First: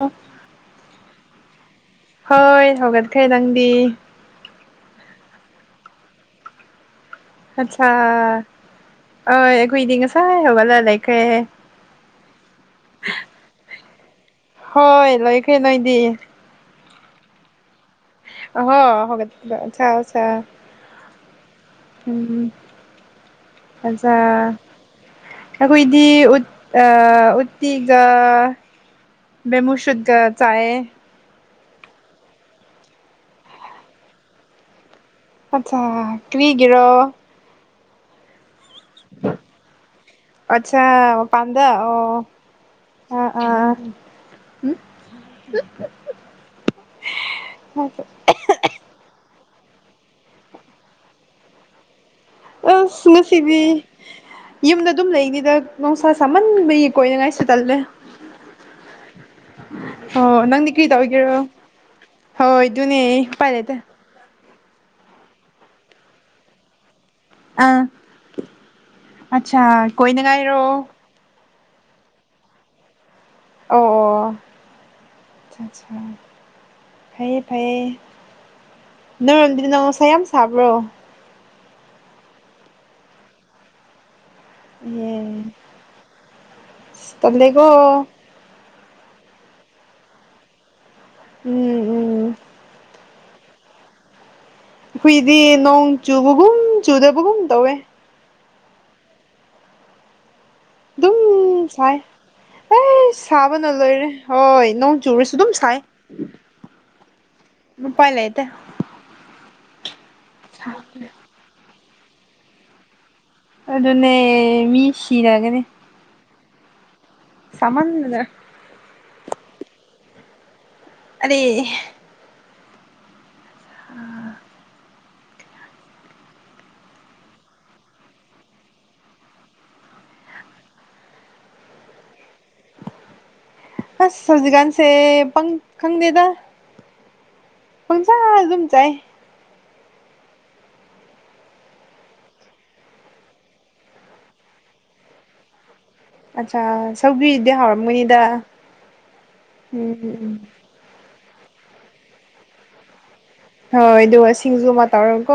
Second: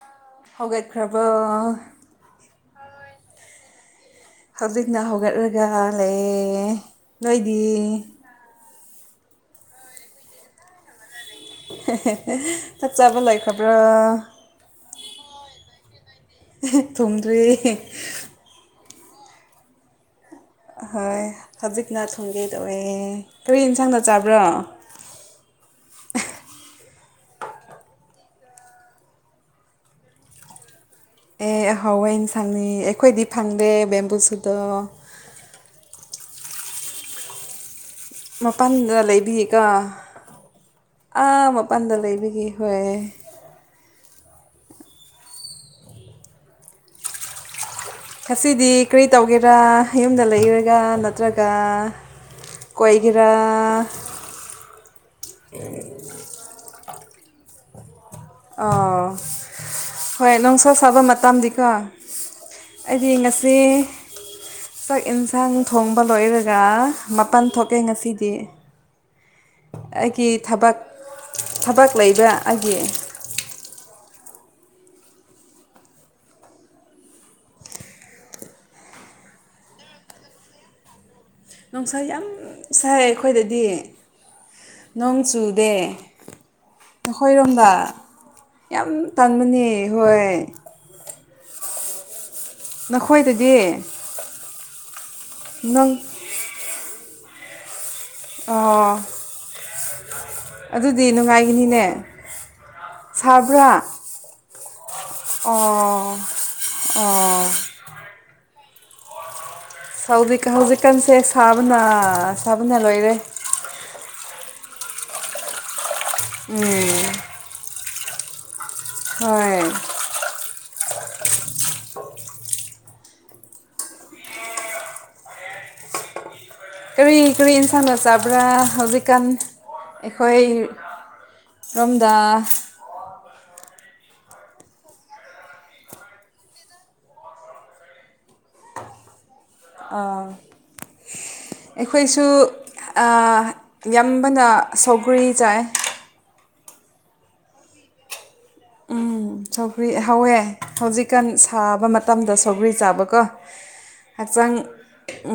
ꯑꯣ ꯍꯧꯒꯠꯈ꯭ꯔꯕꯣ꯫ ꯍꯣꯏ ꯍꯧꯒꯠꯈ꯭ꯔꯦ ꯅꯪꯗꯤ꯫ ꯍꯧꯖꯤꯛꯅ ꯍꯧꯒꯠꯂꯒ ꯂꯩꯌꯦ꯫ ꯅꯣꯏꯗꯤ ꯑꯠꯁꯥ ꯑꯣꯏ ꯑꯩꯈꯣꯏꯗꯤ ꯉꯁꯥꯏ ꯍꯧꯒꯠꯂ ꯂꯩꯈ꯭ꯔꯦ ꯍꯦ ꯍꯦ ꯆꯥꯛ ꯆꯥꯕ ꯂꯣꯏꯈ꯭ꯔꯕ꯭ꯔꯣ ꯍꯣꯏ ꯂꯣꯏꯈ꯭ꯔꯦ ꯅꯣꯏꯗꯤ ꯊꯣꯡꯗ꯭ꯔꯤꯌꯦ ꯑꯣ ꯍꯣ ꯍꯧꯒꯠ [unintelligible] ꯆꯔꯣ ꯆꯔꯣ ꯍꯣꯏ ꯍꯧꯖꯤꯛꯅ ꯊꯣꯡꯒꯦ ꯇꯧꯋꯦ ꯀꯔꯤ ꯏꯟꯁꯥꯡꯅ ꯆꯥꯕ꯭ꯔꯣ ꯑꯈꯣꯏꯗꯤ ꯎꯠ ꯑ ꯎꯠꯇꯤꯒ ꯕꯦꯝꯕꯨꯁꯨꯠꯀ ꯆꯥꯏꯌꯦ ꯑꯦ ꯑꯍꯥꯎꯕ ꯑꯦꯟꯁꯥꯡꯅꯤ ꯑꯩꯈꯣꯏꯗꯤ ꯐꯪꯗꯦ ꯕꯦꯝꯕꯨꯁꯨꯠꯗꯣ ꯑꯆꯥ ꯀ꯭ꯔꯤꯒꯤꯔꯣ ꯃꯄꯥꯟꯗ ꯂꯩꯕꯒꯤꯀꯣ ꯑꯠꯁꯥ ꯑꯥ ꯃꯄꯥꯟꯗ ꯂꯩꯕꯒꯤ ꯍꯣꯏ ꯑ ꯉꯁꯤꯗꯤ ꯀ꯭ꯔꯤ ꯇꯧꯒꯦꯔꯥ ꯌꯨꯝꯗ ꯂꯩꯔꯒ ꯅꯠꯇ꯭ꯔꯒ ꯑꯁ ꯀꯣꯏꯒꯦꯔꯥ ꯉꯁꯤꯗꯤ ꯌꯨꯝꯗ ꯑꯗꯨꯝ ꯂꯩꯅꯤꯗ ꯅꯨꯡꯁꯥ ꯁꯥꯃꯟꯕꯒꯤ ꯀꯣꯏꯅ ꯉꯥꯏꯁꯨ ꯇꯜꯂꯦ ꯑꯥꯑꯣ ꯑꯣ ꯍꯣꯏ ꯅꯨꯡꯁꯥ ꯅꯪꯗꯤ ꯀ꯭ꯔꯤ ꯁꯥꯕ ꯇꯧꯒꯦꯔꯣ ꯃꯇꯝꯗꯤꯀꯣ ꯍꯣꯏ ꯑꯗꯨꯅꯦ ꯑꯩꯗꯤ ꯎꯄꯥꯏ ꯉꯁꯤ ꯂꯩꯇꯦ ꯆꯥꯛ ꯑꯦꯟꯁꯥꯡ ꯊꯣꯡꯕ ꯂꯣꯏꯔꯒꯥꯑ ꯃꯄꯥꯟ ꯊꯣꯛꯀꯦ ꯉꯁꯤꯗꯤ ꯑꯠꯁꯥ ꯀꯣꯏꯅ ꯑꯩꯒꯤ ꯉꯥꯏꯔꯣ ꯊꯕꯛ ꯊꯕꯛ ꯂꯩꯕꯥ ꯑꯩꯒꯤ ꯑꯣ ꯑꯣ ꯑꯠꯁꯥꯁꯥ ꯐꯩ ꯐꯩ ꯅꯣꯏꯔꯣꯝꯗꯤ ꯅꯨꯡꯁꯥ ꯌꯥꯝ ꯁꯥꯕ꯭ꯔꯣ ꯅꯨꯡꯁꯥ ꯌꯥꯝꯑꯝ ꯁꯥꯏ ꯑꯩꯈꯣꯏꯗꯗꯤ ꯑꯦ ꯅꯣꯡ ꯆꯨꯗꯦ ꯑꯩꯈꯣꯏꯔꯣꯝꯗ ꯇꯜꯂꯦꯀꯣ ꯌꯥꯝ ꯇꯟꯕꯅꯦ ꯍꯣꯏ ꯎꯪ ꯎꯝ ꯑꯈꯣꯏꯗꯗꯤ ꯑꯩꯈꯣꯏꯗꯤ ꯅꯣꯡ ꯆꯨꯕꯒꯨꯝ- ꯆꯨꯗꯕꯒꯨꯝ ꯇꯧꯋꯦ ꯑꯥꯑꯣ ꯎꯝꯗꯨꯝ ꯅꯨꯡꯉꯥꯏꯒꯅꯤꯅꯦ ꯁꯥꯏ ꯑꯩꯁ ꯁꯥꯕꯅ ꯁꯥꯕ꯭ꯔꯥ ꯂꯣꯏꯔꯦ ꯍꯣꯏ ꯅꯣꯡ ꯆꯨꯔꯁꯨ ꯑꯗꯨꯝ ꯑꯣ ꯁꯥꯏ ꯑꯣ ꯑꯣ ꯅꯨꯄꯥꯏꯂꯩꯇꯦ ꯍꯧꯖꯤꯛ ꯍꯧꯖꯤꯛꯀꯥꯟꯁꯦ ꯁꯥꯕꯅ ꯁꯥꯕꯅ ꯂꯣꯏꯔꯦ ꯑꯗꯨꯅꯦ ꯃꯤ ꯁꯤꯔꯒꯅꯤ INAUDIBLE ꯁꯥꯃꯟꯗꯅ ꯍꯣꯏ ꯑꯗꯤ ꯍꯥꯑ ꯀꯔꯤ ꯀꯔꯤ ꯏꯟꯁꯥꯡꯅ ꯆꯥꯕ꯭ꯔꯥ ꯍꯧꯖꯤꯛꯀꯥꯟ ꯑꯩꯈꯣꯏ ꯔꯣꯝꯗꯥꯑꯥ ꯑꯥꯁ ꯍꯧꯖꯤꯛꯀꯥꯟ ꯁꯦ ꯄꯪ ꯈꯪꯗꯦꯗ ꯄꯪꯆꯥꯗ ꯑꯗꯨꯝ ꯆꯥꯏꯑꯦ ꯑꯥ ꯑꯩꯈꯣꯏꯁꯨ ꯑꯥ ꯌꯥꯝꯕꯅ ꯁꯧꯒ꯭ꯔꯤ ꯆꯥꯏꯑꯦ ꯑꯠꯆꯥ ꯁꯧꯒ꯭ꯔꯤꯗꯤ ꯍꯥꯎꯔꯝꯒꯅꯤꯗ ꯁꯧꯒ꯭ꯔꯤ ꯎꯝ ꯎꯝ ꯎꯝ ꯍꯧꯋꯦ ꯍꯧꯖꯤꯛꯀꯥꯟ ꯁꯥꯕ ꯃꯇꯝꯗ ꯁꯧꯒ꯭ꯔꯤ ꯆꯥꯕ ꯀꯣ ꯍꯣꯏ ꯑꯗꯨꯒ ꯁꯤꯡꯖꯨ ꯑꯃ ꯇꯧꯔꯛꯎꯀꯣ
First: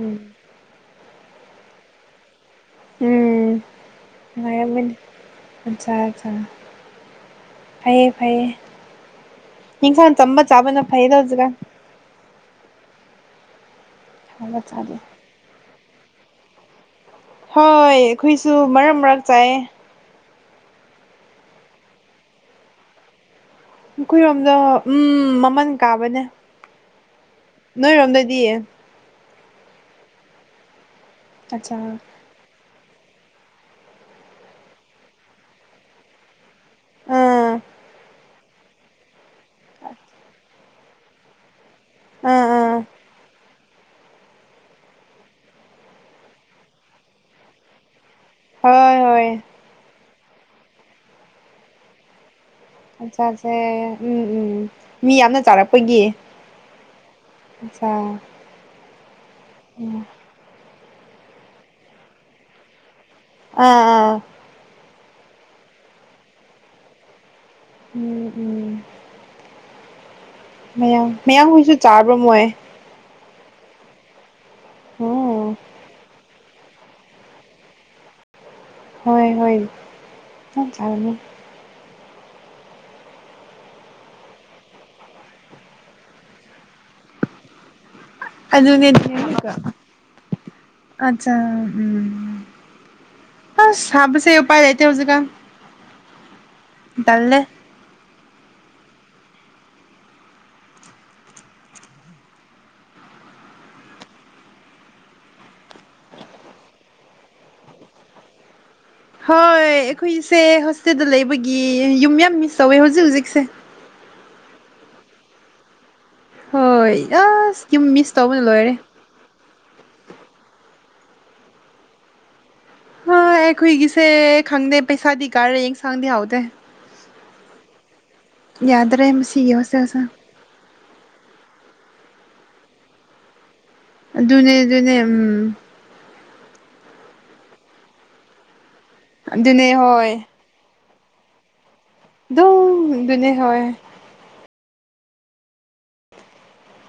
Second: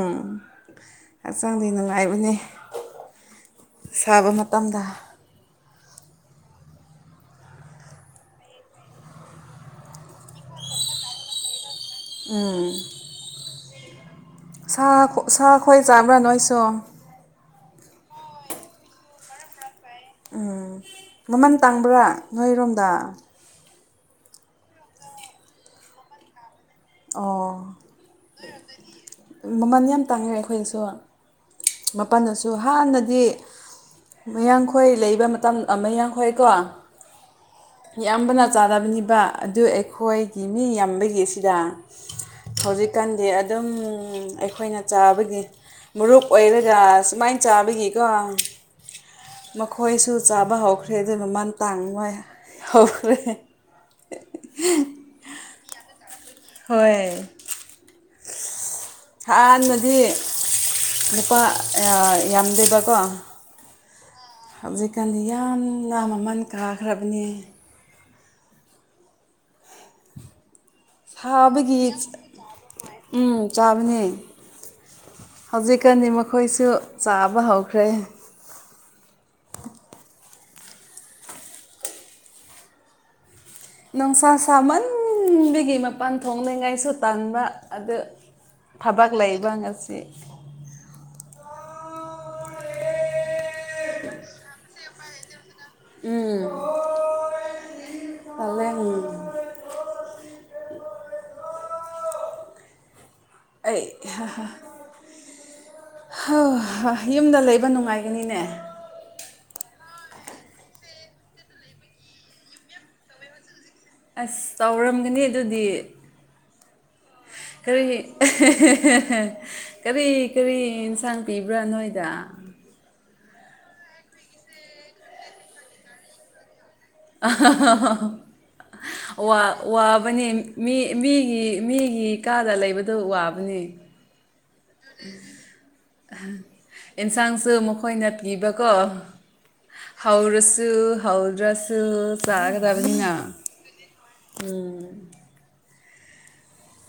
ꯎꯝ ꯍꯛꯆꯥꯡꯗꯤ ꯅꯨꯡꯉꯥꯏꯕꯅꯦ ꯎꯝ ꯅꯨꯡꯉꯥꯏꯔꯝꯒꯅꯤ ꯑꯠꯁꯥ ꯑꯠꯁꯥ ꯐꯩꯌꯦ ꯐꯩꯌꯦ ꯍꯤꯡꯅ ꯆꯝꯕ ꯆꯥꯕꯅ ꯐꯩꯗꯖꯒ ꯎꯝ ꯍꯥꯎꯕ ꯆꯥꯗꯦ ꯁꯥꯒ ꯑꯣꯛꯁꯥ ꯈꯣꯏ ꯆꯥꯕ꯭ꯔꯥ ꯅꯣꯏꯁꯨ ꯍꯣꯏ ꯑꯩꯈꯣꯏꯁꯨ ꯃꯔꯛ ꯃꯔꯛꯇ ꯆꯥꯏ ꯎꯪ ꯃꯃꯜ ꯇꯥꯡꯕ꯭ꯔꯥ ꯅꯣꯏꯔꯣꯝꯗ ꯑꯩꯈꯣꯏꯔꯣꯝꯗꯣ ꯎꯝ ꯃꯃꯜ ꯀꯥꯕꯅꯦ ꯑꯣ ꯅꯣꯏꯔꯣꯝꯗꯗꯤ ꯃꯃꯜ ꯌꯥꯝ ꯇꯥꯡꯉꯦ ꯑꯩꯈꯣꯏꯁꯨ ꯑꯠꯆꯥ ꯃꯄꯜꯗꯁꯨ ꯑꯗꯨ ꯍꯥꯟꯅꯗꯤ ꯃꯌꯥꯡꯈꯣꯏ ꯂꯩꯕ ꯃꯇꯝ ꯃꯌꯥꯡꯈꯣꯏꯀꯣ ꯑꯥ ꯌꯥꯝꯕꯅ ꯆꯥꯗꯕꯅꯤꯕ ꯑꯗꯨ ꯑꯩꯈꯣꯏꯒꯤ ꯃꯤ ꯌꯥꯝꯕꯒꯤꯁꯤꯗ ꯑꯥ ꯑꯥ ꯍꯧꯖꯤꯛꯀꯥꯟꯗꯤ ꯑꯗꯨꯝ ꯑꯩꯈꯣꯏꯅ ꯆꯥꯕꯒꯤ ꯃꯔꯨꯞ ꯑꯣꯏꯔꯒ ꯁꯨꯃꯥꯏꯟ ꯆꯥꯕꯒꯤꯀꯣ ꯍꯣꯏ ꯍꯣꯏ ꯃꯈꯣꯏꯁꯨ ꯆꯥꯕ ꯍꯧꯈ꯭ꯔꯦ ꯑꯗꯨ ꯃꯟ ꯇꯥꯡꯉꯣꯏ ꯑꯆꯥꯁꯦ ꯎꯝ ꯎꯝ ꯃꯤ ꯌꯥꯝꯅ ꯆꯥꯔꯛꯄꯒꯤ ꯍꯣꯏ ꯑꯆꯥ ꯍꯥꯟꯅꯗꯤ ꯎꯝ ꯅꯨꯄ ꯌꯥꯝꯗꯦꯕꯀꯣ ꯑꯥ ꯑꯥ ꯍꯧꯖꯤꯛꯀꯥꯟꯗꯤ ꯌꯥꯝꯅ ꯃꯃꯟ ꯀꯥꯈ꯭ꯔꯕꯅꯦ ꯎꯝ ꯎꯝ ꯃꯌꯥꯡ ꯃꯌꯥꯡ ꯍꯣꯏꯁꯨ ꯁꯥꯕꯒꯤ ꯆꯥꯕ꯭ꯔ ꯃꯣꯏ ꯎꯝ ꯆꯥꯕꯅꯦ ꯎꯝ ꯍꯧꯖꯤꯛꯀꯥꯟꯗꯤ ꯃꯈꯣꯏꯁꯨ ꯆꯥꯕ ꯍꯧꯈ꯭ꯔꯦ ꯍꯣꯏ ꯍꯣꯏ ꯆ [unintelligible] ꯅꯨꯡꯁꯥ ꯁꯥꯃꯟꯕꯒꯤ ꯃꯄꯥꯟ ꯊꯣꯛꯅꯉꯥꯏꯁꯨ ꯇꯥꯟꯕ ꯑꯗꯨ ꯑꯗꯨꯅꯦ ꯊꯕꯛ ꯂꯩꯕ [unintelligible] ꯉꯁꯤ ꯑꯆꯥ ꯎꯝ ꯑꯁ ꯁꯥꯕꯁꯦ ꯎꯄꯥꯥꯏ ꯂꯩꯇꯦ ꯍꯧꯖꯤꯛꯀꯥꯟ ꯎꯝ ꯇꯥꯜꯂꯦ ꯇꯥꯜꯂꯦ ꯎꯝ ꯑꯩ [unintelligible] [unintelligible] ꯌꯨꯝꯗ ꯂꯩꯕ ꯅꯨꯡꯉꯥꯏꯒꯅꯤꯅꯦ ꯍꯣꯏ ꯑꯩꯈꯣꯏꯁꯦ ꯍꯣꯁꯇꯦꯜꯗ ꯂꯩꯕꯒꯤ ꯌꯨꯝ ꯌꯥꯝ ꯃꯤꯁ ꯇꯧꯋꯦ ꯍꯧꯖꯤꯛ ꯍꯧꯖꯤꯛꯁꯦ ꯑꯁ ꯇꯧꯔꯝꯒꯅꯤ ꯑꯗꯨꯗꯤ ꯍꯣꯏ ꯑꯁ ꯀꯔꯤ ꯌꯨꯝ ꯃꯤꯁ ꯇꯧꯕꯅ ꯂꯣꯏꯔꯦ ꯀꯔꯤ ꯀꯔꯤ ꯑꯦꯟꯁꯥꯡ ꯄꯤꯕ꯭ꯔꯥ ꯅꯣꯏꯗ ꯍꯥ ꯑꯈꯣꯏꯒꯤꯁꯦ ꯈꯪꯗꯦ ꯄꯩꯁꯥꯗꯤ ꯀꯔꯦ ꯌꯦꯟ ꯁꯥꯡꯗꯤ ꯍꯧꯎꯇꯦ ꯌꯥꯗ꯭ꯔꯦ ꯋꯥ ꯃꯁꯤꯒꯤ ꯍꯣꯁꯇꯦꯜꯁꯦ ꯋꯥꯕꯅꯦ ꯃꯤ ꯃꯤꯒꯤ ꯃꯤꯒꯤ ꯀꯥꯗ ꯂꯩꯕꯗꯣ ꯋꯥꯕꯅꯦ ꯑꯗꯨꯅꯦ ꯑꯗꯨꯅꯦ ꯎꯝ ꯑꯦꯟꯁꯥꯡꯁꯨ ꯃꯈꯣꯏꯅ ꯄꯤꯕꯀꯣ ꯑꯗꯨꯅꯦ ꯍꯣꯏ ꯍꯧꯔꯁꯨ ꯍꯧꯗ꯭ꯔꯁꯨ ꯑꯗꯨꯝ ꯆꯥꯒꯗꯕꯅꯤꯅ ꯑꯗꯨꯅꯦ ꯍꯣꯏ ꯎꯝ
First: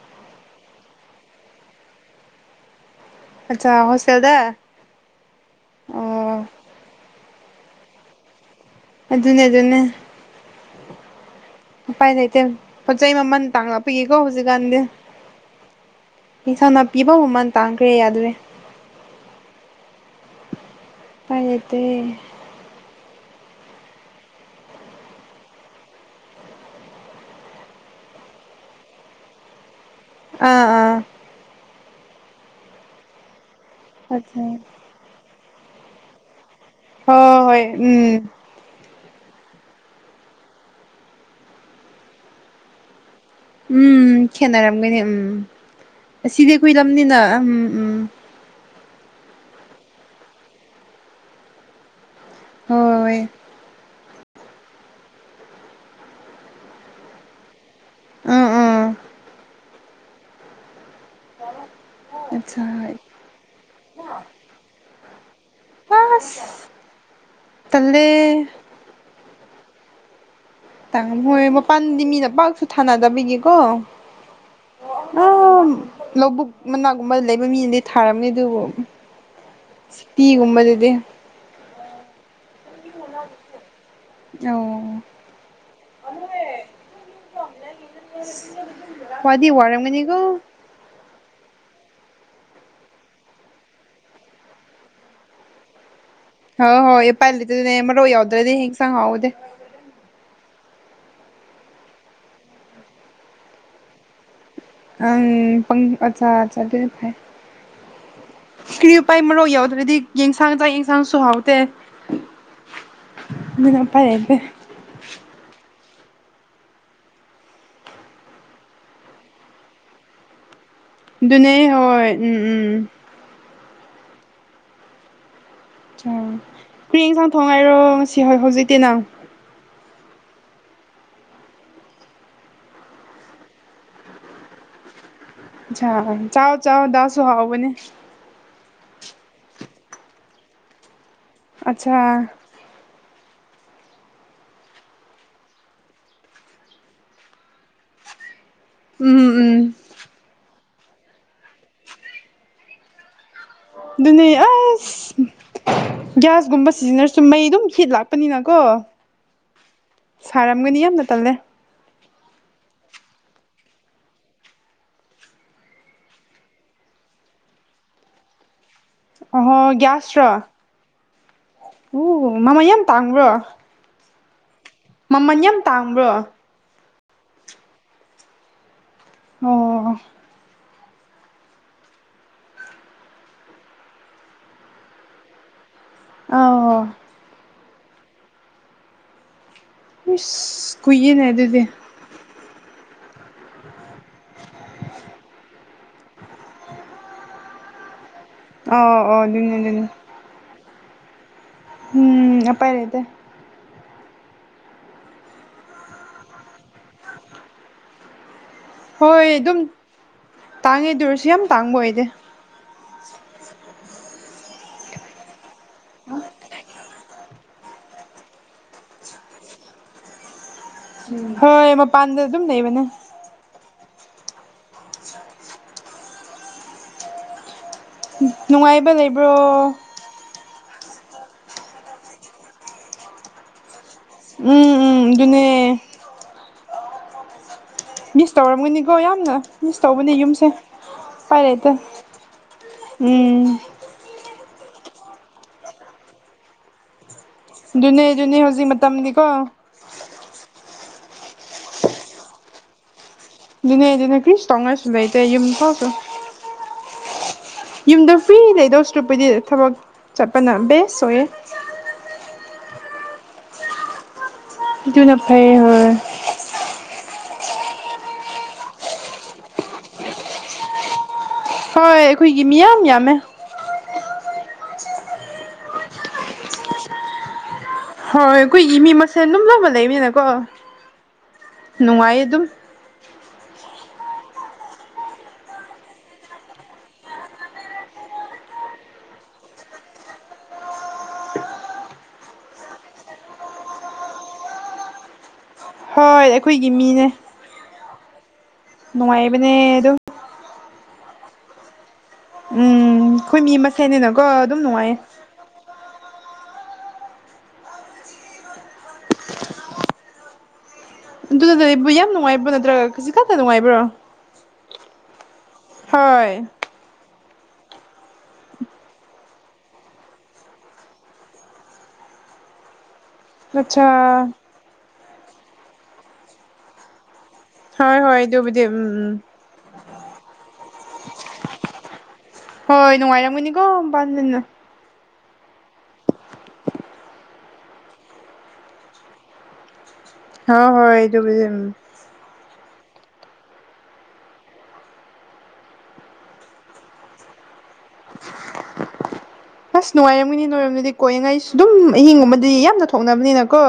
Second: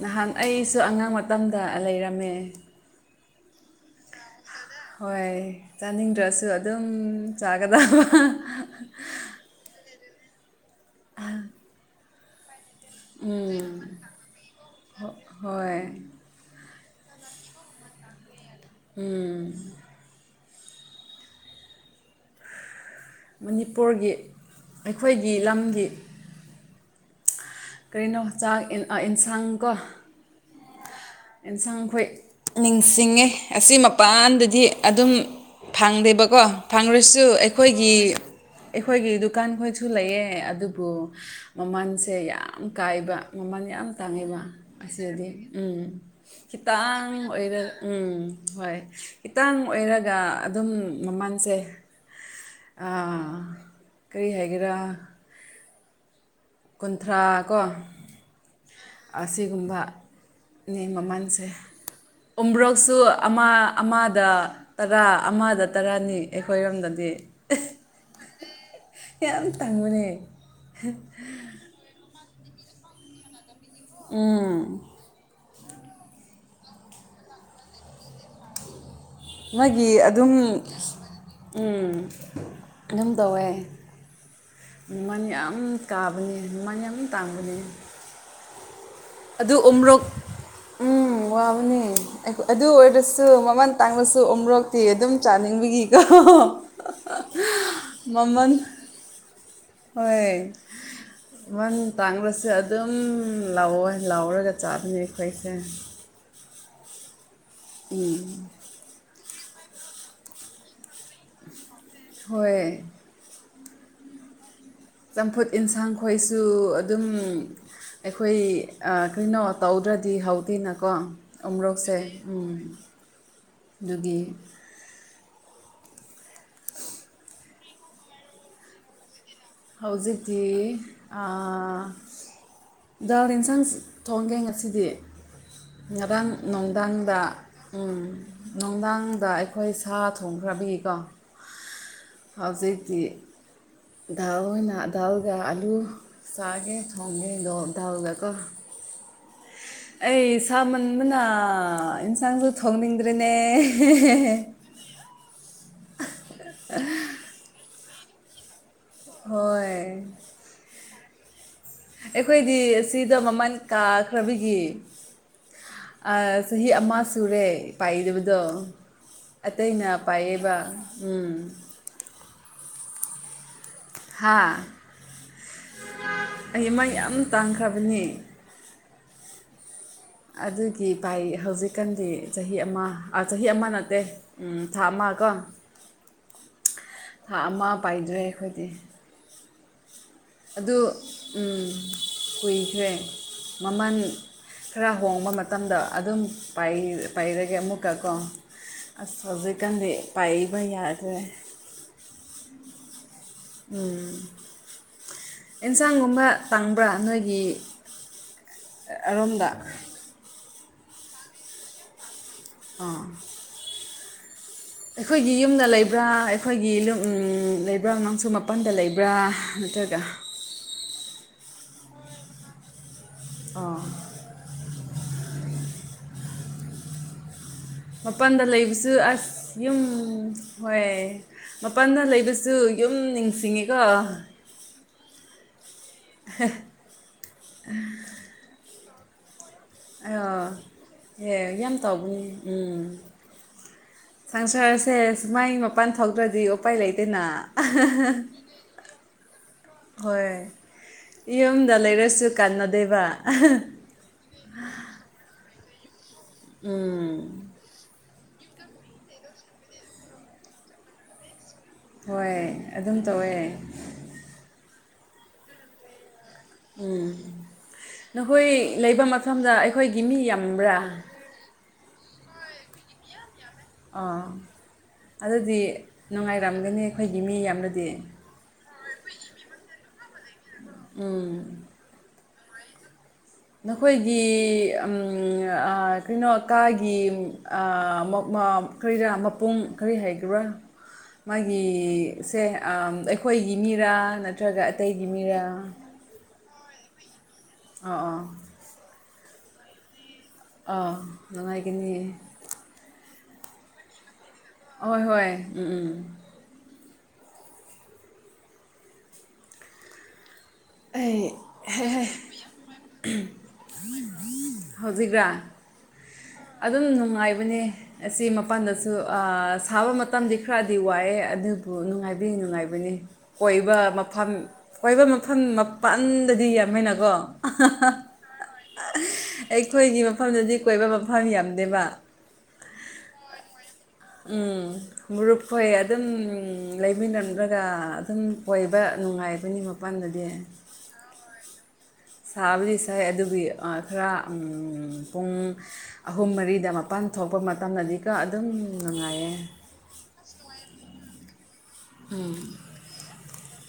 ꯅꯍꯥꯟ ꯑꯩꯁꯨ ꯑꯉꯥꯡ ꯃꯇꯝꯗ ꯂꯩꯔꯝꯃꯦ ꯑꯆꯥ ꯍꯣꯁꯇꯦꯜꯗ ꯍꯣꯏ ꯆꯥꯅꯤꯡꯗ꯭ꯔꯁꯨ ꯑꯣ ꯑꯗꯨꯝ ꯆꯥꯒꯗꯕ ꯑꯗꯨꯅꯦ ꯑꯗꯨꯅꯦ [unintelligible] ꯎꯄꯥꯏ ꯂꯩꯇꯦ ꯄꯣꯠ ꯆꯩ ꯃꯃꯟ ꯇꯥꯡꯂꯛꯄꯒꯤꯀꯣ ꯍꯧꯖꯤꯛꯀꯥꯟꯗꯤ ꯍꯣꯏ ꯏꯟꯁꯥꯡ ꯅꯥꯄꯤꯕꯥꯎ ꯃꯃꯟ ꯇꯥꯡꯈ꯭ꯔꯦ ꯌꯥꯗꯔꯦ ꯎꯝ ꯄꯥꯏ ꯂꯩꯇꯦ ꯃꯅꯤꯄꯨꯔꯒꯤ ꯑꯩꯈꯣꯏꯒꯤ ꯂꯝꯒꯤ ꯀꯔꯤꯅꯣ ꯆꯥꯛ ꯏꯟꯁꯥꯡ ꯀꯣ ꯑꯥ ꯑꯥ ꯑꯦꯟꯁꯥꯡꯈꯣꯏ ꯅꯤꯡꯁꯤꯡꯉꯤ ꯑꯁꯤ ꯑꯗꯨ ꯃꯄꯥꯟꯗꯗꯤ ꯑꯗꯨꯝ ꯐꯪꯗꯦꯕꯀꯣ ꯐꯪꯈ꯭ꯔꯁꯨ ꯍꯣꯏ ꯍꯣꯏ ꯑꯩꯈꯣꯏꯒꯤ ꯎꯝ ꯑꯩꯈꯣꯏꯒꯤ ꯗꯨꯀꯥꯟ ꯈꯣꯏꯁꯨ ꯂꯩꯌꯦ ꯑꯗꯨꯕꯨ ꯃꯃꯜꯁꯦ ꯌꯥꯝ ꯀꯥꯏꯕ ꯃꯃꯜ ꯌꯥꯝ ꯎꯝ ꯇꯥꯡꯉꯦꯕ ꯈꯦꯠꯅꯔꯝꯒꯅꯤ ꯑꯁꯤꯗꯗꯤ ꯎꯝ꯫ ꯑꯁꯤꯗꯤ ꯑꯩꯈꯣꯏ ꯂꯝꯅꯤꯅ ꯈꯤꯇꯥꯡ ꯑꯣꯏꯔ ꯎꯝ ꯎꯝ ꯍꯣꯏ꯫ ꯈꯤꯇꯪ ꯑꯣꯏꯔꯒ ꯑꯗꯨꯝ ꯃꯃꯜꯁꯦ ꯑ ꯍꯣꯏ ꯀꯔꯤ ꯍꯥꯏꯒꯦꯔꯥ ꯀꯨꯟꯊ꯭ꯔꯥ ꯀꯣ ꯎꯝ ꯎꯝ ꯑꯁꯤꯒꯨꯝꯕꯅꯤ ꯃꯃꯜ ꯑꯠꯆꯥ ꯎꯝꯕ꯭ꯔꯣꯛꯁꯨ ꯑꯃ ꯑꯃꯗ ꯇꯔꯥ ꯑꯃꯗ ꯇꯔꯥꯅꯤ ꯑꯁ ꯑꯩꯈꯣꯏꯔꯣꯝꯗꯗꯤ꯫ ꯇꯜꯂꯦ꯫ ꯌꯥꯝ ꯇꯥꯡꯕꯅꯦ꯫ ꯍꯣꯏ ꯃꯄꯥꯟꯗꯤ ꯃꯤꯅ ꯄꯥꯛꯁꯨ ꯊꯥꯅꯗꯕꯤꯒꯤꯀꯣ ꯎꯝ ꯎꯝ ꯂꯧꯕꯨꯛ ꯃꯅꯥꯛꯒꯨꯝꯕ ꯂꯩꯕ ꯃꯤꯅꯗꯤ ꯊꯥꯔꯝꯅꯤ ꯑꯗꯨꯕꯨ꯫ ꯃꯣꯏꯒꯤ ꯑꯗꯨꯝ ꯁꯤꯇꯤꯒꯨꯝꯕꯗꯗꯤ ꯎꯝ ꯑꯗꯨꯝ ꯇꯧꯋꯦ꯫ ꯑꯣ ꯃꯃꯜ ꯌꯥꯝ ꯀꯥꯕꯅꯤ ꯃꯃꯜ ꯌꯥꯝ ꯇꯥꯡꯕꯅꯤ꯫ [unintelligible] ꯋꯥꯗꯤ ꯑꯗꯨ ꯎ ꯃꯨꯔꯣꯛ ꯋꯥꯔꯝꯒꯅꯤꯀꯣ ꯎꯝ ꯋꯥꯕꯅꯦ꯫ ꯑꯗꯨ ꯑꯣꯏꯔꯁꯨ ꯃꯃꯜ ꯇꯥꯡꯂꯁꯨ ꯎꯃꯣꯔꯣꯛꯇꯤ ꯑꯗꯨꯝ ꯆꯥꯅꯤꯡꯕꯒꯤꯀꯣ꯫ ꯍꯣꯏ ꯍꯣꯏ ꯎꯄꯥꯏ ꯂꯩꯇꯗꯤ ꯃꯔꯣꯛ ꯃꯃꯜ ꯌꯥꯎꯗꯗꯤ ꯍꯤꯟꯁꯥꯡ ꯍꯥꯎꯇꯦ꯫ ꯍꯣꯏ ꯃꯟ ꯇꯥꯡꯈ꯭ꯔꯁꯨ ꯑꯗꯨꯝ ꯂꯧꯋꯦ ꯂꯧꯔꯒ ꯑꯗꯨꯝ ꯆꯥꯕꯅꯤ ꯑꯩꯈꯣꯏꯁꯦ꯫ ꯑꯆꯥ ꯑꯆꯥ ꯑꯗꯨꯗꯤ ꯐꯩ꯫ ꯎꯝ ꯀꯔꯤ ꯎꯄꯥꯏ ꯃꯣꯔꯣꯛ ꯌꯥꯎꯗ꯭ꯔꯗꯤ ꯌꯦꯟꯁꯥꯡ ꯆꯥꯛ ꯌꯦꯟꯁꯥꯡꯁꯨ ꯍꯥꯎꯇꯦ꯫ ꯍꯣꯏ ꯑꯗꯨꯅ ꯎꯄꯥꯏ ꯂꯩꯇꯦ꯫ ꯆꯝꯐꯨꯠ ꯏꯟꯁꯥꯡ ꯈꯣꯏꯁꯨ ꯑꯗꯨꯝ ꯑꯩꯈꯣꯏ ꯀꯩꯅꯣ ꯇꯧꯗ꯭ꯔꯗꯤ ꯍꯥꯎꯗꯦꯅ ꯑꯗꯨꯅꯦ ꯍꯣꯏ ꯎꯝ ꯎꯝ꯫ ꯑꯗꯨꯒꯤ ꯀ꯭ꯔꯤ ꯏꯟꯁꯥꯡ ꯊꯣꯡꯉꯥꯏꯔꯣ ꯉꯁꯤ ꯍꯣꯏ ꯍꯧꯖꯤꯛꯇꯤ ꯅꯪ꯫ ꯍꯧꯖꯤꯛꯇꯤ ꯑꯥ ꯗꯥꯜ ꯏꯟꯁꯥꯡ ꯊꯣꯡꯒꯦ ꯉꯁꯤꯗꯤ꯫ ꯉꯔꯥꯡ ꯆꯥꯎ ꯆꯥꯎ ꯅꯨꯡꯗꯥꯡꯗ ꯗꯥꯜꯁꯨ ꯍꯥꯎꯕꯅꯦ꯫ ꯎꯝ ꯅꯨꯡꯗꯥꯡꯗ ꯑꯩꯈꯣꯏ ꯁꯥ ꯊꯣꯡꯈ꯭ꯔꯕꯤꯀꯣ꯫ ꯑꯠꯁꯥ ꯍꯧꯖꯤꯛꯇꯤ ꯗꯥꯥꯜ ꯑꯣꯏꯅ ꯗꯥꯥꯜꯒ ꯑꯥꯂꯨ ꯆꯥꯒꯦ ꯊꯣꯡꯒꯦ ꯑꯗꯣ ꯗꯥꯥꯜꯒꯀꯣ꯫ ꯎꯝ ꯎꯝ ꯑꯩ ꯁꯥꯃꯟꯕꯅ ꯏꯟꯁꯥꯡꯁꯨ ꯊꯣꯡꯅꯤꯡꯗ꯭ꯔꯦꯅꯦ꯫ ꯗꯨꯅꯦ ꯑꯁ ꯒ꯭ꯌꯥꯁꯒꯨꯝꯕ ꯁꯤꯖꯤꯟꯅꯔꯁꯨ ꯃꯩ ꯑꯗꯨꯝ ꯍꯤꯠ ꯂꯥꯛ ꯄꯅꯤꯅ ꯀꯣ ꯍꯣꯏ ꯁꯥꯔꯝꯒꯅꯤ ꯌꯥꯝꯅ ꯇꯜꯂꯦ ꯫ ꯑꯩꯈꯣꯏꯗꯤ ꯑꯁꯤꯗ ꯃꯃꯟ ꯀꯥꯈ꯭ꯔꯕꯒꯤ ꯑꯥ ꯆꯍꯤ ꯑꯃ ꯁꯨꯔꯦ ꯄꯥꯏꯗꯕꯗꯣ ꯫ ꯑꯣꯍꯣ ꯑꯇꯩꯅ ꯄꯥꯏꯑ‌ꯦꯕ ꯎꯝ ꯫ ꯑꯨ ꯃꯃꯥꯟ ꯌꯥꯝ ꯇꯥꯡꯕ꯭ꯔꯣ? ꯍꯥꯥ ꯃꯃꯟ ꯌꯥꯝ ꯇꯥꯡꯕ꯭ꯔꯣ? ꯑꯩ ꯑꯃ ꯌꯥꯝ ꯇꯥꯡꯈ꯭ꯔꯕꯅꯤ ꯫ ꯑꯣ ꯑꯗꯨꯒꯤ ꯚꯥꯏ ꯍꯧꯖꯤꯛꯀꯥꯟꯗꯤ ꯆꯍꯤ ꯑ ꯑꯃ ꯆꯍꯤ ꯑꯃ ꯅꯠꯇꯦ ꯫ ꯎꯝ ꯊꯥ ꯑꯃ ꯀ‌ꯣ ꯫ ꯑꯥꯎ ꯊꯥ ꯑꯃ ꯄꯥꯏꯗ꯭ꯔꯦ ꯑꯩꯈꯣꯏꯗꯤ ꯫ ꯈꯨꯨꯏꯁ ꯀꯨꯏꯌ‌ꯦꯅ‌ꯦ ꯑꯗꯨꯗꯤ ꯫ ꯀꯨꯏꯈ꯭ꯔꯦ ꯃꯃꯟ ꯈꯔ ꯍꯣꯡꯕ ꯃ ꯇꯝꯗ ꯑꯗꯨꯝ ꯄꯥꯏ ꯄꯥꯏꯔꯒꯦ ꯑꯃꯨꯛꯀ ꯀꯣ ꯫ ꯑ‌‌ꯣꯑꯣ ꯑꯗꯨꯅꯤ ꯑꯗꯨꯅꯤ ꯫ ꯄꯥꯏꯕ ꯌꯥꯗ꯭ꯔ‌ꯦ ꯫ ꯎꯝ ꯑꯄꯥꯏ ꯂꯩꯇ‌ꯦ ꯫ ꯎꯝ ꯑꯦꯟꯁꯥꯡꯒꯨꯝꯕ ꯇꯥꯡꯕ꯭ꯔꯥ ꯅꯣꯏꯒꯤ? ꯍꯣꯏ ꯑꯔꯣꯝꯗ ꯑꯗꯨꯝ ꯇꯥꯡꯉꯦ ꯑꯗꯨ ꯑꯣꯏꯔꯁꯨ ꯌꯥꯝ ꯇꯥꯡꯕ ꯑꯣꯏꯗꯦ ꯫ ꯑꯥ ꯑꯩꯈꯣꯏꯒꯤ ꯌꯨꯝꯗ ꯂꯩꯕ꯭ꯔꯥ ꯑꯩꯈꯣꯏꯒꯤ ꯂꯨꯝ ꯎꯝ ꯂꯩ ꯕ꯭ꯔꯥ ꯑꯉꯥꯡꯁꯨ ꯃꯄꯥꯟꯗ ꯂꯩꯕ꯭ꯔꯥ ꯅꯠꯇ꯭ꯔꯒ ꯍꯣꯏ ꯃꯄꯥꯟꯗ ꯑꯗꯨꯝ ꯂꯩꯕꯅꯦ ꯫ ꯑ‌ꯣ ꯃꯄꯥꯟꯗ ꯂꯩꯕꯁꯨ ꯅꯨꯡꯉꯥꯏꯕ ꯑꯁ ꯂꯩꯕ꯭ꯔꯣ ꯌꯨꯝ ꯍꯣꯏ ꯃꯄꯥꯟꯗ ꯂꯩꯕꯁꯨ ꯌꯨꯝ ꯅꯤꯡꯁꯤꯡꯉꯤꯀꯣ ꯫ ꯎꯝ ꯎꯝ ꯗꯨꯅꯦ ꯫ [unintelligible] ꯃꯤꯁ ꯇꯧꯔꯝꯒꯅꯤꯀꯣ ꯌꯥꯝꯅ ꯫ ꯃꯤꯁ ꯇꯧꯕꯅꯦ ꯑ ꯌꯨꯝꯁꯦ ꯄꯥꯏ ꯑꯦ ꯂꯩꯇ‌ꯦ ꯌꯥꯝ ꯇꯧꯕꯅꯤ ꯎꯝ ꯎꯝ ꯫ ꯁꯪꯁꯥꯔꯁꯦ ꯁꯨꯃꯥꯏ ꯃꯄꯥꯟ ꯊꯣꯛꯗ꯭ꯔꯗꯤ ꯎꯄꯥꯏ ꯂꯩꯇ‌ꯦꯅ ‌꯫ ꯗꯨꯅꯦ ꯗꯨꯅꯦ ꯍꯧꯖꯤꯛ ꯃꯇꯝꯗꯤꯀꯣ ꯫ ꯍꯣꯏ ꯌꯨꯝꯗ ꯂꯩꯔꯁꯨ ꯀꯥꯟꯅꯗꯦꯕ ꯫ ꯗꯨꯅꯦ ꯗꯨꯅ‌ꯦ ꯀ꯭ꯔꯤꯁꯨ ꯇꯧꯉꯥꯏꯁꯨ ꯂꯩꯇ‌ꯦ ꯌꯨꯝ ꯊ‌ꯣꯛꯑꯁꯨ ꯫ ꯎꯝ ꯌꯨꯝꯗ ꯐ꯭ꯔꯤ ꯂꯩꯗꯧ ꯁꯔꯨꯛꯄꯨꯗꯤ ꯊꯕꯛ ꯆꯠꯄꯅ ꯕꯦꯁ ꯑꯣꯏꯌꯦ ꯫ ꯍꯣꯏ ꯑꯗꯨꯝ ꯇꯧꯋꯦ ꯫ ꯗꯨꯅ ꯐꯩ ꯍ‌ꯣꯏ ꯫ ꯎꯝ ꯅꯈꯣꯏ ꯂꯩꯕ ꯃꯐꯝꯗ ꯑꯩꯈꯣꯏꯒꯤ ꯃꯤ ꯌꯥꯝꯕ꯭ꯔꯥ? ꯍꯣꯏ ꯑꯩꯈꯣꯏꯒꯤ ꯃꯤꯌꯥꯝ ꯌꯥꯝꯃꯦ ꯑꯥ ꯑꯗꯨꯗꯤ ꯅꯨꯡꯉꯥꯏꯔꯝꯒꯅꯤ ꯑꯩꯈꯣꯏꯒꯤ ꯃꯤ ꯌꯥꯝꯂꯗꯤ ꯍꯣꯏ ꯑꯀꯨꯏꯒꯤ ꯃꯤ ꯃꯁꯦꯟ ꯂꯨꯝꯅꯕ ꯂꯩꯃꯤꯅꯀꯣ ꯎꯝ ꯅꯨꯡꯉꯥꯏꯌꯦ ꯑꯗꯨꯝ ꯑꯈꯣꯏꯒꯤ [unintelligible] ꯀꯩꯅꯣ ꯀꯥꯒꯤ [unintelligible] ꯀꯔꯤꯔꯥ ꯃꯄꯨꯡ ꯀꯔꯤ ꯍꯥꯏꯈꯤꯕ꯭ꯔꯥ ꯃꯥꯒꯤ ꯁꯦ ꯑꯩꯈꯣꯏꯒꯤ ꯃꯤꯔꯥ ꯅꯠꯇ꯭ꯔꯒ ꯑꯇꯩꯒꯤ ꯃꯤꯔꯥ ꯍꯣꯏ ꯑꯩꯈꯣꯏꯒꯤ ꯃꯤꯅꯦ ꯑꯥ ꯑꯥ ꯅꯨꯡꯉꯥꯏꯕꯅꯦ ꯑꯗꯨꯝ ꯑꯥ ꯅꯨꯡꯉꯥꯏꯒꯅꯤ ꯎꯝ ꯑꯈꯣꯏ ꯃꯁꯦꯟꯅꯦꯅ ꯀꯣ ꯑꯗꯨꯝ ꯅꯨꯡꯉꯥꯏꯌꯦ ꯍꯣꯏ ꯍꯣꯏ ꯎꯝ ꯎꯝ ꯑꯩ ꯑꯗꯨꯅ ꯍꯦ ꯑꯩꯕꯨ ꯍꯦ ꯌꯥꯝ ꯅꯨꯡꯉꯥꯏꯕꯣ ꯅꯠꯇ꯭ꯔꯒ ꯈꯖꯤꯛꯈꯛꯇ ꯅꯨꯡꯉꯥꯏꯕ꯭ꯔꯣ ꯍꯧꯖꯤꯛꯔꯥ ꯍꯣꯏ ꯑꯗꯨꯝ ꯅꯨꯡꯉꯥꯏꯕꯅꯦ ꯑꯁꯤ ꯃꯄꯥꯟꯗꯁꯨ ꯁꯥꯕ ꯃꯇꯝꯗꯤ ꯈꯔꯗꯤ ꯋꯥꯏꯑꯦ ꯑꯗꯨꯕꯨ ꯅꯨꯡꯉꯥꯏꯕꯔ꯭ꯤ ꯅꯨꯡꯉꯥꯏꯕꯅꯤ ꯀꯣꯏꯕ ꯑꯠꯆꯥ ꯃꯐꯝ ꯀꯣꯏꯕ ꯃꯐꯝ ꯃꯄꯟꯗꯗꯤ ꯌꯥꯝꯃꯦꯅꯀꯣ ꯍꯣꯏ ꯍꯣꯏ ꯗꯨꯕꯨꯗꯤ ꯎꯝ ꯎꯝ ꯑꯩꯈꯣꯏꯒꯤ ꯃꯐꯝꯗꯗꯤ ꯀꯣꯏꯕ ꯃꯐꯝ ꯌꯥꯝꯗꯦꯕ ꯍꯣꯏ ꯅꯨꯡꯉꯥꯏꯔꯝꯃꯅꯤ ꯎꯝ ꯃꯔꯨꯞꯈꯣꯏ ꯑꯗꯨꯝ ꯂꯩꯃꯤꯟꯅꯝꯂꯒ ꯑꯗꯨꯝ ꯀꯣꯏꯕ ꯅꯨꯡꯉꯥꯏꯕꯅꯤ ꯃꯄꯥꯟꯗꯗꯤ ꯍ ꯍꯣꯏ ꯑꯗꯨꯕꯨꯗꯤ ꯎꯝ ꯁꯥꯕꯨꯗꯤ ꯁꯥꯏ ꯑꯗꯨꯒꯤ ꯈꯔ ꯎꯝ ꯄꯨꯡ ꯑꯍꯨꯝ ꯃꯔꯤꯗ ꯃꯄꯥꯟ ꯊꯣꯛꯄ ꯃꯇꯝꯗꯗꯤꯀꯣ ꯑꯗꯨꯝ ꯅꯨꯡꯉꯥꯏꯌꯦ ꯑꯁ ꯅꯨꯡꯉꯥꯏꯔꯝꯒꯅꯤ ꯅꯣꯏꯔꯣꯝꯗꯗꯤ ꯀꯣꯏꯉꯥꯏꯁꯨ ꯑꯗꯨꯝ ꯑꯍꯤꯡ ꯑꯃꯗꯤ ꯌꯥꯝꯅ ꯊꯣꯛꯅꯕꯅꯤꯅ ꯀꯣ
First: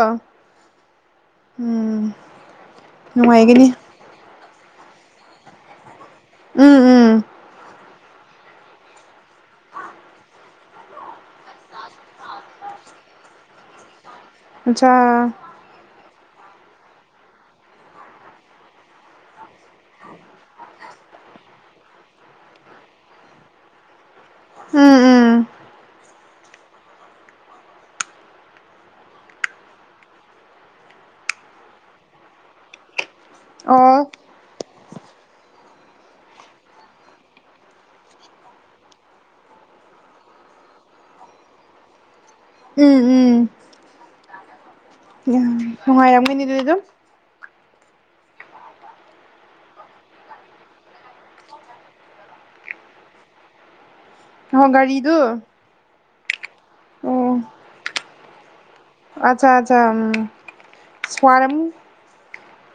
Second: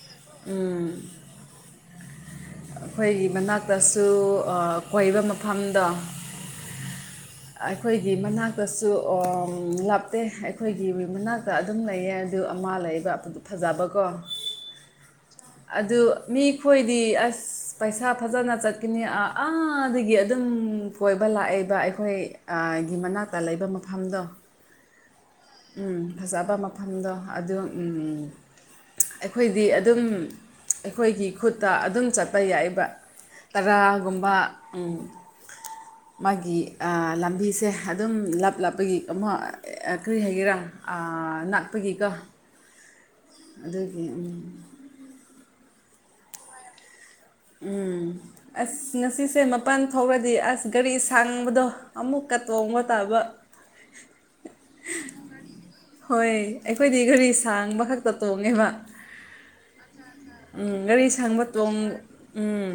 ꯎꯝ ꯎꯝ ꯑꯈꯣꯏꯒꯤ ꯅꯨꯡꯉꯥꯏꯒꯅꯤ ꯃꯅꯥꯛꯇꯁꯨ ꯀꯣꯏꯕ ꯃꯐꯝꯗꯣ ꯎꯝ ꯎꯝ ꯑꯩꯈꯣꯏꯒꯤ ꯃꯅꯥꯛꯇꯁꯨ ꯂꯥꯞꯇꯦ ꯑꯩꯈꯣꯏꯒꯤ ꯃꯅꯥꯛꯇ ꯑꯗꯨꯝ ꯂꯩꯌꯦ ꯑꯗꯨ ꯑꯃ ꯂꯩꯕ ꯐꯖꯕꯒꯨꯝ ꯑꯆꯥ ꯑꯗꯨ ꯃꯤꯈꯣꯏꯗꯤ ꯑꯁ ꯄꯩꯁꯥ ꯐꯖꯅ ꯆꯠꯀꯅꯤ ꯑꯥ ꯑꯥꯗꯒꯤ ꯑꯗꯨꯝ ꯀꯣꯏꯕ ꯂꯥꯛꯑꯦꯕ ꯑꯩꯈꯣꯏ [unintelligible] ꯃꯅꯥꯛꯇ ꯂꯩꯕ ꯃꯐꯝꯗꯣ ꯎꯝ ꯎꯝ ꯎꯝ ꯐꯖꯕ ꯃꯐꯝꯗꯣ ꯑꯗꯨ ꯎꯝ ꯑꯩꯈꯣꯏꯗꯤ ꯑꯗꯨꯝ ꯑꯩꯈꯣꯏꯒꯤ ꯈꯨꯠꯇ ꯑꯗꯨꯝ ꯆꯠꯄ ꯌꯥꯏꯕ ꯑꯣ ꯇꯔꯥꯒꯨꯝꯕ ꯎꯝ ꯃꯥꯒꯤ ꯂꯝꯕꯤꯁꯦ ꯑꯗꯨꯝ ꯂꯞ ꯂꯞꯄꯒꯤ [unintelligible] ꯀ꯭ꯔꯤ ꯍꯥꯏꯒꯦꯔꯥ ꯅꯛꯄꯒꯤꯀꯣ ꯎꯝ ꯎꯝ ꯑꯗꯨꯒꯤ ꯎꯝ ꯅꯨꯡꯉꯥꯏꯔꯝꯒꯅꯤ ꯑꯗꯨ ꯑꯗꯨꯝ ꯎꯝ ꯑꯁ ꯉꯁꯤꯁꯦ ꯃꯄꯥꯟ ꯊꯣꯛꯔꯗꯤ ꯑꯁ ꯒꯥꯔꯤ ꯁꯥꯡꯕꯗꯣ ꯑꯃꯨꯛꯀ ꯇꯣꯡꯕ ꯇꯥꯕ ꯑꯣ ꯒꯥꯔꯤꯗꯨ ꯍꯣꯏ ꯑꯩꯈꯣꯏꯗꯤ ꯒꯥꯔꯤ ꯑꯣ ꯁꯥꯡꯕ ꯈꯛꯇ ꯇꯣꯡꯉꯦꯕ ꯑꯠꯆꯥ ꯑꯠꯆꯥ ꯎꯝ ꯎꯝ ꯒꯥꯔꯤ ꯁꯪꯕ ꯋꯥꯔꯝ ꯇꯣꯡ ꯎꯝ